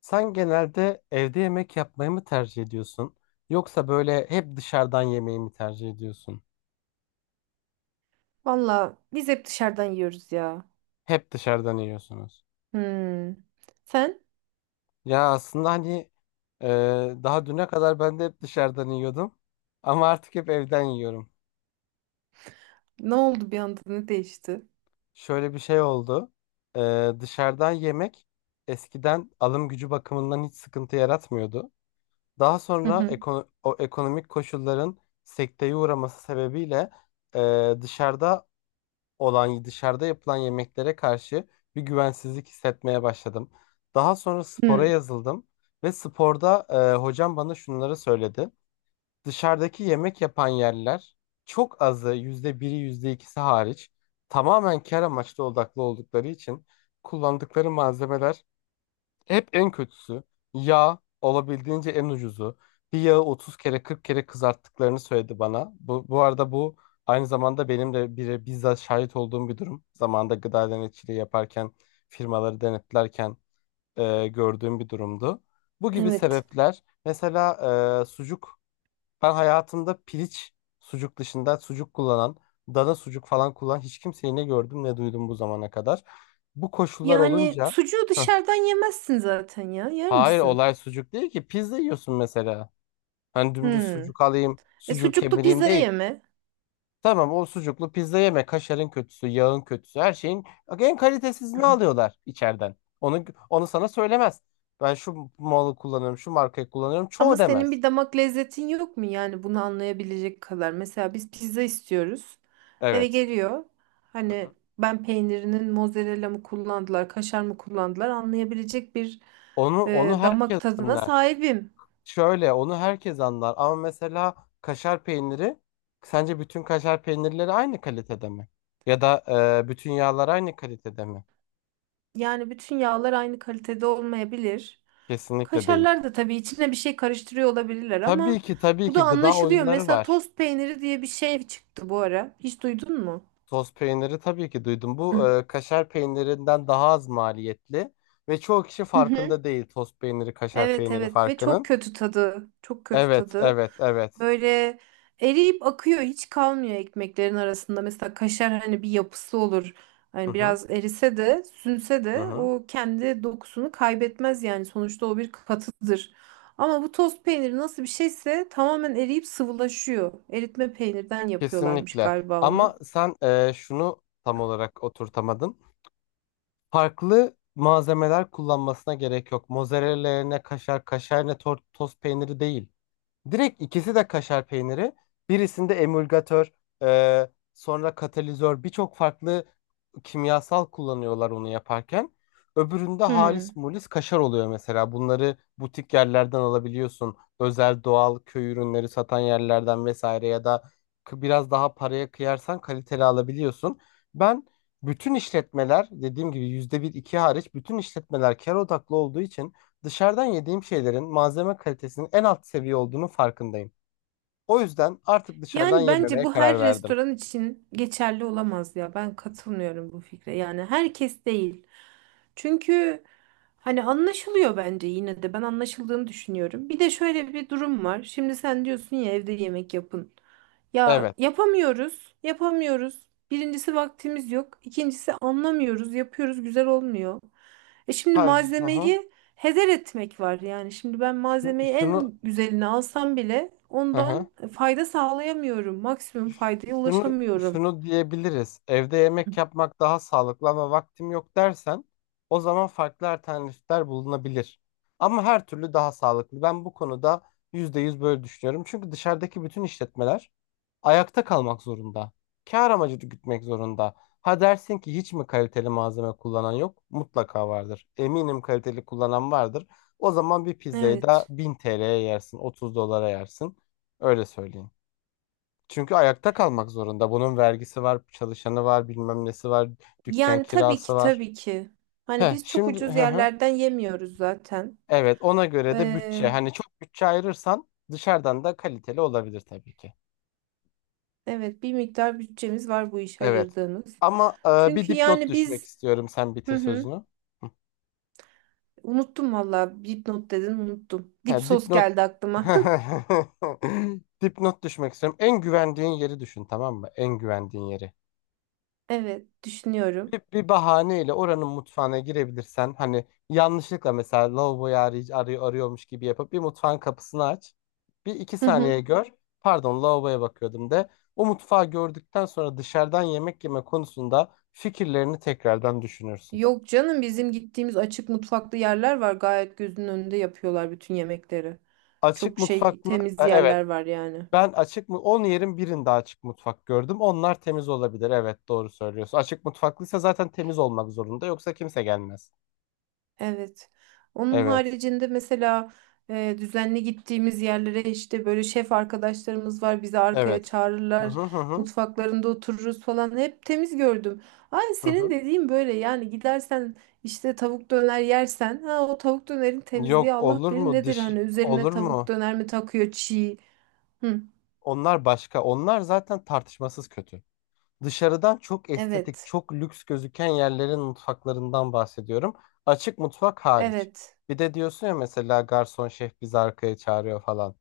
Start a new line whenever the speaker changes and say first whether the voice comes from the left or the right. left: Sen genelde evde yemek yapmayı mı tercih ediyorsun? Yoksa böyle hep dışarıdan yemeği mi tercih ediyorsun?
right: Valla biz hep dışarıdan yiyoruz ya.
left: Hep dışarıdan yiyorsunuz.
right: Hmm. Sen?
left: Ya aslında hani e, daha düne kadar ben de hep dışarıdan yiyordum. Ama artık hep evden yiyorum.
right: Ne oldu bir anda? Ne değişti?
left: Şöyle bir şey oldu. Dışarıdan yemek eskiden alım gücü bakımından hiç sıkıntı yaratmıyordu. Daha
right: Hı
left: sonra
right: hı.
left: o ekonomik koşulların sekteye uğraması sebebiyle dışarıda olan dışarıda yapılan yemeklere karşı bir güvensizlik hissetmeye başladım. Daha sonra spora
right: Hmm.
left: yazıldım ve sporda hocam bana şunları söyledi. Dışarıdaki yemek yapan yerler, çok azı, %1'i yüzde ikisi hariç, tamamen kar amaçlı odaklı oldukları için kullandıkları malzemeler hep en kötüsü. Yağ olabildiğince en ucuzu. Bir yağı 30 kere 40 kere kızarttıklarını söyledi bana. Bu arada bu aynı zamanda benim de bire bizzat şahit olduğum bir durum. Zamanında gıda denetçiliği yaparken, firmaları denetlerken gördüğüm bir durumdu. Bu gibi
right: Evet.
left: sebepler mesela. Sucuk, ben hayatımda piliç sucuk dışında sucuk kullanan, dana sucuk falan kullanan hiç kimseyi ne gördüm ne duydum bu zamana kadar. Bu koşullar
right: Yani
left: olunca.
right: sucuğu dışarıdan yemezsin zaten ya. Yer
left: Hayır,
right: misin?
left: olay sucuk değil ki. Pizza yiyorsun mesela. Hani dümdüz
right: Hmm.
left: sucuk alayım,
right: E
left: sucuğu
right: sucuklu
left: kemireyim
right: pizza
left: değil.
right: yeme.
left: Tamam, o sucuklu pizza yeme. Kaşarın kötüsü, yağın kötüsü, her şeyin en kalitesizini
right: Hı.
left: alıyorlar içeriden. Onu sana söylemez. Ben şu malı kullanıyorum, şu markayı kullanıyorum.
right: Ama
left: Çoğu
right: senin
left: demez.
right: bir damak lezzetin yok mu yani bunu anlayabilecek kadar? Mesela biz pizza istiyoruz. Eve
left: Evet.
right: geliyor.
left: Hı hı.
right: Hani ben peynirinin mozzarella mı kullandılar, kaşar mı kullandılar anlayabilecek bir
left: Onu onu herkes
right: damak tadına
left: anlar.
right: sahibim.
left: Şöyle, onu herkes anlar ama mesela kaşar peyniri, sence bütün kaşar peynirleri aynı kalitede mi? Ya da bütün yağlar aynı kalitede mi?
right: Yani bütün yağlar aynı kalitede olmayabilir.
left: Kesinlikle değil.
right: Kaşarlar da tabii içine bir şey karıştırıyor olabilirler
left: Tabii
right: ama
left: ki tabii
right: bu da
left: ki gıda
right: anlaşılıyor.
left: oyunları
right: Mesela
left: var.
right: tost peyniri diye bir şey çıktı bu ara. Hiç duydun mu?
left: Toz peyniri tabii ki duydum. Bu
right: Hı.
left: kaşar peynirinden daha az maliyetli ve çoğu kişi
right: Hı hı.
left: farkında değil toz peyniri kaşar
right: Evet
left: peyniri
right: evet ve çok
left: farkının.
right: kötü tadı. Çok kötü
left: Evet
right: tadı.
left: evet evet.
right: Böyle eriyip akıyor. Hiç kalmıyor ekmeklerin arasında. Mesela kaşar hani bir yapısı olur.
left: Hı
right: Hani
left: hı,
right: biraz erise de sünse
left: hı
right: de
left: hı.
right: o kendi dokusunu kaybetmez yani. Sonuçta o bir katıdır. Ama bu toz peyniri nasıl bir şeyse tamamen eriyip sıvılaşıyor. Eritme peynirden yapıyorlarmış
left: Kesinlikle.
right: galiba onu.
left: Ama sen şunu tam olarak oturtamadın. Farklı malzemeler kullanmasına gerek yok. Mozzarella yerine kaşar, kaşar yerine toz peyniri değil. Direkt ikisi de kaşar peyniri. Birisinde emulgatör, sonra katalizör, birçok farklı kimyasal kullanıyorlar onu yaparken. Öbüründe halis
right: Hmm.
left: mulis kaşar oluyor mesela. Bunları butik yerlerden alabiliyorsun. Özel doğal köy ürünleri satan yerlerden vesaire, ya da biraz daha paraya kıyarsan kaliteli alabiliyorsun. Ben, bütün işletmeler dediğim gibi yüzde bir iki hariç bütün işletmeler kar odaklı olduğu için, dışarıdan yediğim şeylerin malzeme kalitesinin en alt seviye olduğunu farkındayım. O yüzden artık dışarıdan
right: Yani bence
left: yememeye
right: bu her
left: karar verdim.
right: restoran için geçerli olamaz ya. Ben katılmıyorum bu fikre. Yani herkes değil. Çünkü hani anlaşılıyor bence yine de ben anlaşıldığını düşünüyorum. Bir de şöyle bir durum var. Şimdi sen diyorsun ya evde yemek yapın. Ya
left: Evet.
right: yapamıyoruz, yapamıyoruz. Birincisi vaktimiz yok. İkincisi anlamıyoruz, yapıyoruz, güzel olmuyor. E şimdi
left: Ha, hı hı.
right: malzemeyi heder etmek var yani. Şimdi ben malzemeyi
left: Şunu
right: en güzelini alsam bile
left: hı hı.
right: ondan fayda sağlayamıyorum. Maksimum faydaya
left: Şunu
right: ulaşamıyorum.
left: şunu diyebiliriz. Evde yemek yapmak daha sağlıklı ama vaktim yok dersen, o zaman farklı alternatifler bulunabilir. Ama her türlü daha sağlıklı. Ben bu konuda %100 böyle düşünüyorum. Çünkü dışarıdaki bütün işletmeler ayakta kalmak zorunda. Kâr amacı gütmek zorunda. Ha dersin ki hiç mi kaliteli malzeme kullanan yok? Mutlaka vardır. Eminim kaliteli kullanan vardır. O zaman bir pizzayı da
right: Evet.
left: 1000 TL'ye yersin, 30 dolara yersin. Öyle söyleyeyim. Çünkü ayakta kalmak zorunda. Bunun vergisi var, çalışanı var, bilmem nesi var, dükkan
right: Yani tabii
left: kirası
right: ki
left: var.
right: tabii ki. Hani
left: He,
right: biz çok
left: şimdi,
right: ucuz
left: hı hı.
right: yerlerden yemiyoruz zaten.
left: Evet, ona göre de
right: Ee,
left: bütçe. Hani çok bütçe ayırırsan dışarıdan da kaliteli olabilir tabii ki.
right: evet bir miktar bütçemiz var bu iş
left: Evet.
right: ayırdığımız.
left: Ama bir
right: Çünkü
left: dipnot
right: yani
left: düşmek
right: biz
left: istiyorum. Sen
right: hı
left: bitir
right: hı,
left: sözünü.
right: unuttum valla dipnot dedin unuttum.
left: He,
right: Dip sos
left: dipnot.
right: geldi aklıma.
left: Dipnot düşmek istiyorum. En güvendiğin yeri düşün, tamam mı? En güvendiğin yeri.
right: Evet düşünüyorum.
left: Bir, bir bahaneyle oranın mutfağına girebilirsen, hani yanlışlıkla mesela lavaboyu arıyor, arıyor, arıyormuş gibi yapıp bir mutfağın kapısını aç. Bir iki
right: Hı hı.
left: saniye gör. Pardon, lavaboya bakıyordum de. O mutfağı gördükten sonra dışarıdan yemek yeme konusunda fikirlerini tekrardan düşünürsün.
right: Yok canım bizim gittiğimiz açık mutfaklı yerler var. Gayet gözünün önünde yapıyorlar bütün yemekleri.
left: Açık
right: Çok şey
left: mutfaklı.
right: temiz
left: Evet,
right: yerler var yani.
left: ben açık mı 10 yerin birinde açık mutfak gördüm. Onlar temiz olabilir. Evet, doğru söylüyorsun. Açık mutfaklıysa zaten temiz olmak zorunda, yoksa kimse gelmez.
right: Evet. Onun
left: Evet.
right: haricinde mesela düzenli gittiğimiz yerlere işte böyle şef arkadaşlarımız var bizi arkaya
left: Evet. Hı
right: çağırırlar.
left: hı hı hı.
right: Mutfaklarında otururuz falan. Hep temiz gördüm. Ay
left: Hı hı.
right: senin dediğin böyle yani gidersen işte tavuk döner yersen ha o tavuk dönerin temizliği
left: Yok,
right: Allah
left: olur
right: bilir
left: mu,
right: nedir
left: dış
right: hani üzerine
left: olur
right: tavuk
left: mu?
right: döner mi takıyor çiğ. Hı.
left: Onlar başka. Onlar zaten tartışmasız kötü. Dışarıdan çok estetik,
right: Evet.
left: çok lüks gözüken yerlerin mutfaklarından bahsediyorum. Açık mutfak hariç.
right: Evet.
left: Bir de diyorsun ya mesela garson şef bizi arkaya çağırıyor falan.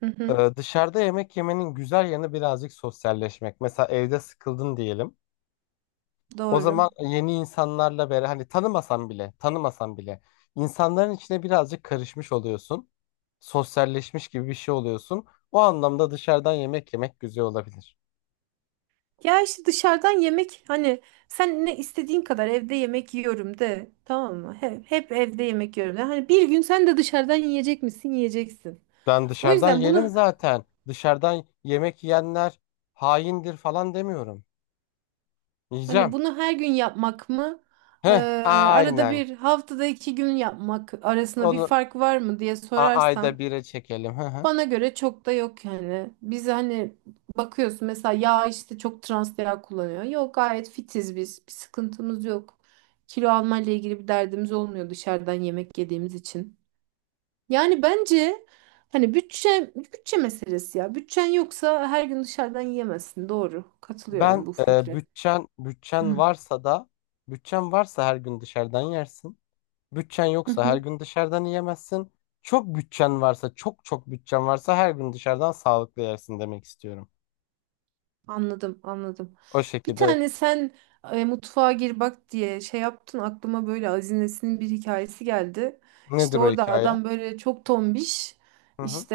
right: Hı hı.
left: Dışarıda yemek yemenin güzel yanı birazcık sosyalleşmek. Mesela evde sıkıldın diyelim. O
right: Doğru.
left: zaman yeni insanlarla beraber, hani tanımasan bile tanımasan bile, insanların içine birazcık karışmış oluyorsun. Sosyalleşmiş gibi bir şey oluyorsun. O anlamda dışarıdan yemek yemek güzel olabilir.
right: Ya işte dışarıdan yemek hani sen ne istediğin kadar evde yemek yiyorum de tamam mı? Hep evde yemek yiyorum de. Hani bir gün sen de dışarıdan yiyecek misin? Yiyeceksin.
left: Ben
right: O
left: dışarıdan
right: yüzden
left: yerim
right: bunu
left: zaten. Dışarıdan yemek yiyenler haindir falan demiyorum.
right: hani
left: Yiyeceğim.
right: bunu her gün yapmak mı? Ee,
left: Heh,
right: arada
left: aynen.
right: bir haftada iki gün yapmak arasında bir
left: Onu
right: fark var mı diye sorarsan
left: ayda bire çekelim. Hı hı.
right: bana göre çok da yok yani. Biz hani bakıyorsun mesela yağ işte çok trans yağ kullanıyor. Yok gayet fitiz biz. Bir sıkıntımız yok. Kilo almayla ilgili bir derdimiz olmuyor dışarıdan yemek yediğimiz için. Yani bence hani bütçe meselesi ya. Bütçen yoksa her gün dışarıdan yiyemezsin. Doğru.
left: Ben
right: Katılıyorum bu
left: e,
right: fikre.
left: bütçen
right: Hı
left: bütçen varsa da Bütçen varsa her gün dışarıdan yersin. Bütçen
right: hı.
left: yoksa her
right: Hı.
left: gün dışarıdan yiyemezsin. Çok bütçen varsa, çok çok bütçen varsa her gün dışarıdan sağlıklı yersin demek istiyorum.
right: Anladım, anladım.
left: O
right: Bir
left: şekilde.
right: tane sen mutfağa gir bak diye şey yaptın aklıma böyle Azines'in bir hikayesi geldi. İşte
left: Nedir o
right: orada
left: hikaye?
right: adam böyle çok tombiş
left: Hı hı.
right: işte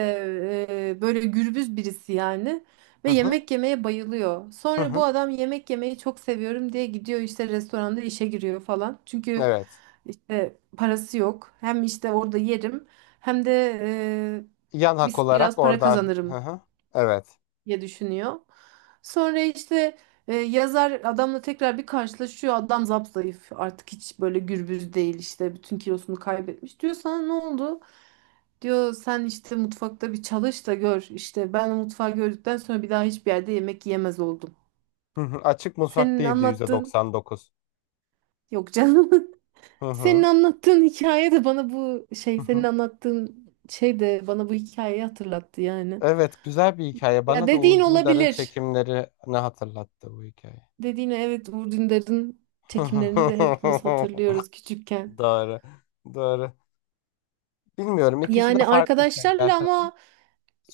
right: böyle gürbüz birisi yani
left: Hı
right: ve
left: hı.
right: yemek yemeye bayılıyor.
left: Hı
right: Sonra bu
left: hı.
right: adam yemek yemeyi çok seviyorum diye gidiyor işte restoranda işe giriyor falan. Çünkü
left: Evet.
right: işte parası yok. Hem işte orada yerim hem de
left: Yan hak
right: biz
left: olarak
right: biraz para
left: orada. Hı
right: kazanırım
left: hı. Evet.
right: diye düşünüyor. Sonra işte yazar adamla tekrar bir karşılaşıyor. Adam zayıf artık hiç böyle gürbüz değil işte bütün kilosunu kaybetmiş. Diyor sana ne oldu? Diyor sen işte mutfakta bir çalış da gör. İşte ben o mutfağı gördükten sonra bir daha hiçbir yerde yemek yemez oldum.
left: Hı hı. Açık mutfak
right: Senin
left: değildi
right: anlattığın
left: %99.
right: yok canım.
left: Hı
right: Senin
left: hı.
right: anlattığın hikaye de bana bu şey
left: Hı
right: senin
left: hı.
right: anlattığın şey de bana bu hikayeyi hatırlattı yani.
left: Evet, güzel bir hikaye.
right: Ya
left: Bana da
right: dediğin
left: Uğur Dündar'ın
right: olabilir.
left: çekimlerini hatırlattı bu hikaye.
right: Dediğine evet Uğur Dündar'ın çekimlerini de hepimiz hatırlıyoruz küçükken.
left: Doğru. Doğru. Bilmiyorum. İkisi de
right: Yani
left: farklı
right: arkadaşlarla
left: şeyler.
right: ama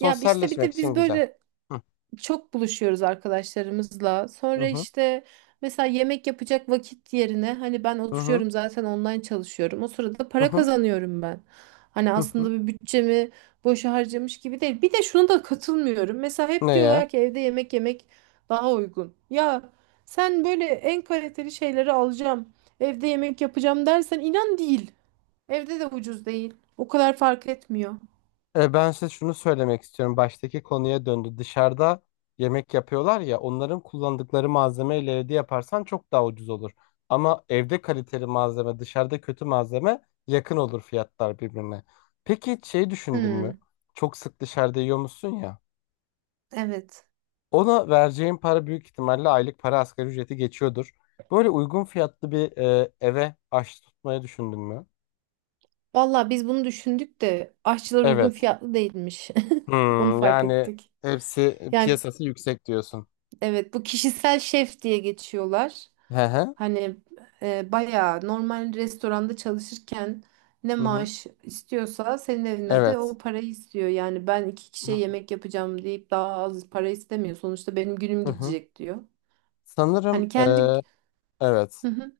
right: ya işte bir de
left: için
right: biz
left: güzel.
right: böyle
left: Hı
right: çok buluşuyoruz arkadaşlarımızla.
left: hı
right: Sonra
left: hı
right: işte mesela yemek yapacak vakit yerine hani ben
left: hı
right: oturuyorum zaten online çalışıyorum. O sırada para
left: hı
right: kazanıyorum ben. Hani
left: hı. Hı.
right: aslında bir bütçemi boşa harcamış gibi değil. Bir de şunu da katılmıyorum. Mesela hep
left: Ne ya?
right: diyorlar ki evde yemek yemek daha uygun. Ya sen böyle en kaliteli şeyleri alacağım, evde yemek yapacağım dersen inan değil. Evde de ucuz değil. O kadar fark etmiyor.
left: Ben size şunu söylemek istiyorum. Baştaki konuya döndü. Dışarıda yemek yapıyorlar ya, onların kullandıkları malzemeyle evde yaparsan çok daha ucuz olur. Ama evde kaliteli malzeme, dışarıda kötü malzeme, yakın olur fiyatlar birbirine. Peki hiç şey düşündün mü?
right: Hmm,
left: Çok sık dışarıda yiyor ya?
right: evet.
left: Ona vereceğin para büyük ihtimalle aylık para, asgari ücreti geçiyordur. Böyle uygun fiyatlı bir eve aç tutmayı düşündün mü?
right: Valla biz bunu düşündük de aşçılar uygun
left: Evet.
right: fiyatlı değilmiş. Onu
left: Hmm,
right: fark
left: yani
right: ettik.
left: hepsi
right: Yani
left: piyasası yüksek diyorsun.
right: evet bu kişisel şef diye geçiyorlar.
left: Hı hı.
right: Hani bayağı normal restoranda çalışırken ne
left: Hı hı.
right: maaş istiyorsa senin evine de
left: Evet.
right: o parayı istiyor. Yani ben iki
left: Hı
right: kişiye
left: hı.
right: yemek yapacağım deyip daha az para istemiyor. Sonuçta benim günüm
left: Hı hı.
right: gidecek diyor.
left: Sanırım,
right: Hani kendi
left: evet.
right: hı hı,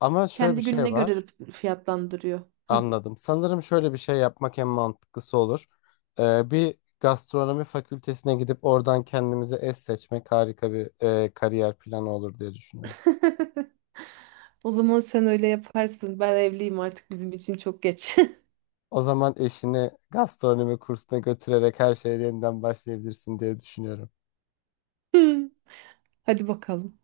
left: Ama şöyle bir
right: kendi
left: şey
right: gününe göre
left: var.
right: de fiyatlandırıyor. Hı.
left: Anladım. Sanırım şöyle bir şey yapmak en mantıklısı olur. Bir gastronomi fakültesine gidip oradan kendimize eş seçmek harika bir kariyer planı olur diye düşünüyorum.
right: O zaman sen öyle yaparsın. Ben evliyim artık bizim için çok geç.
left: O zaman eşini gastronomi kursuna götürerek her şeye yeniden başlayabilirsin diye düşünüyorum.
right: Hadi bakalım.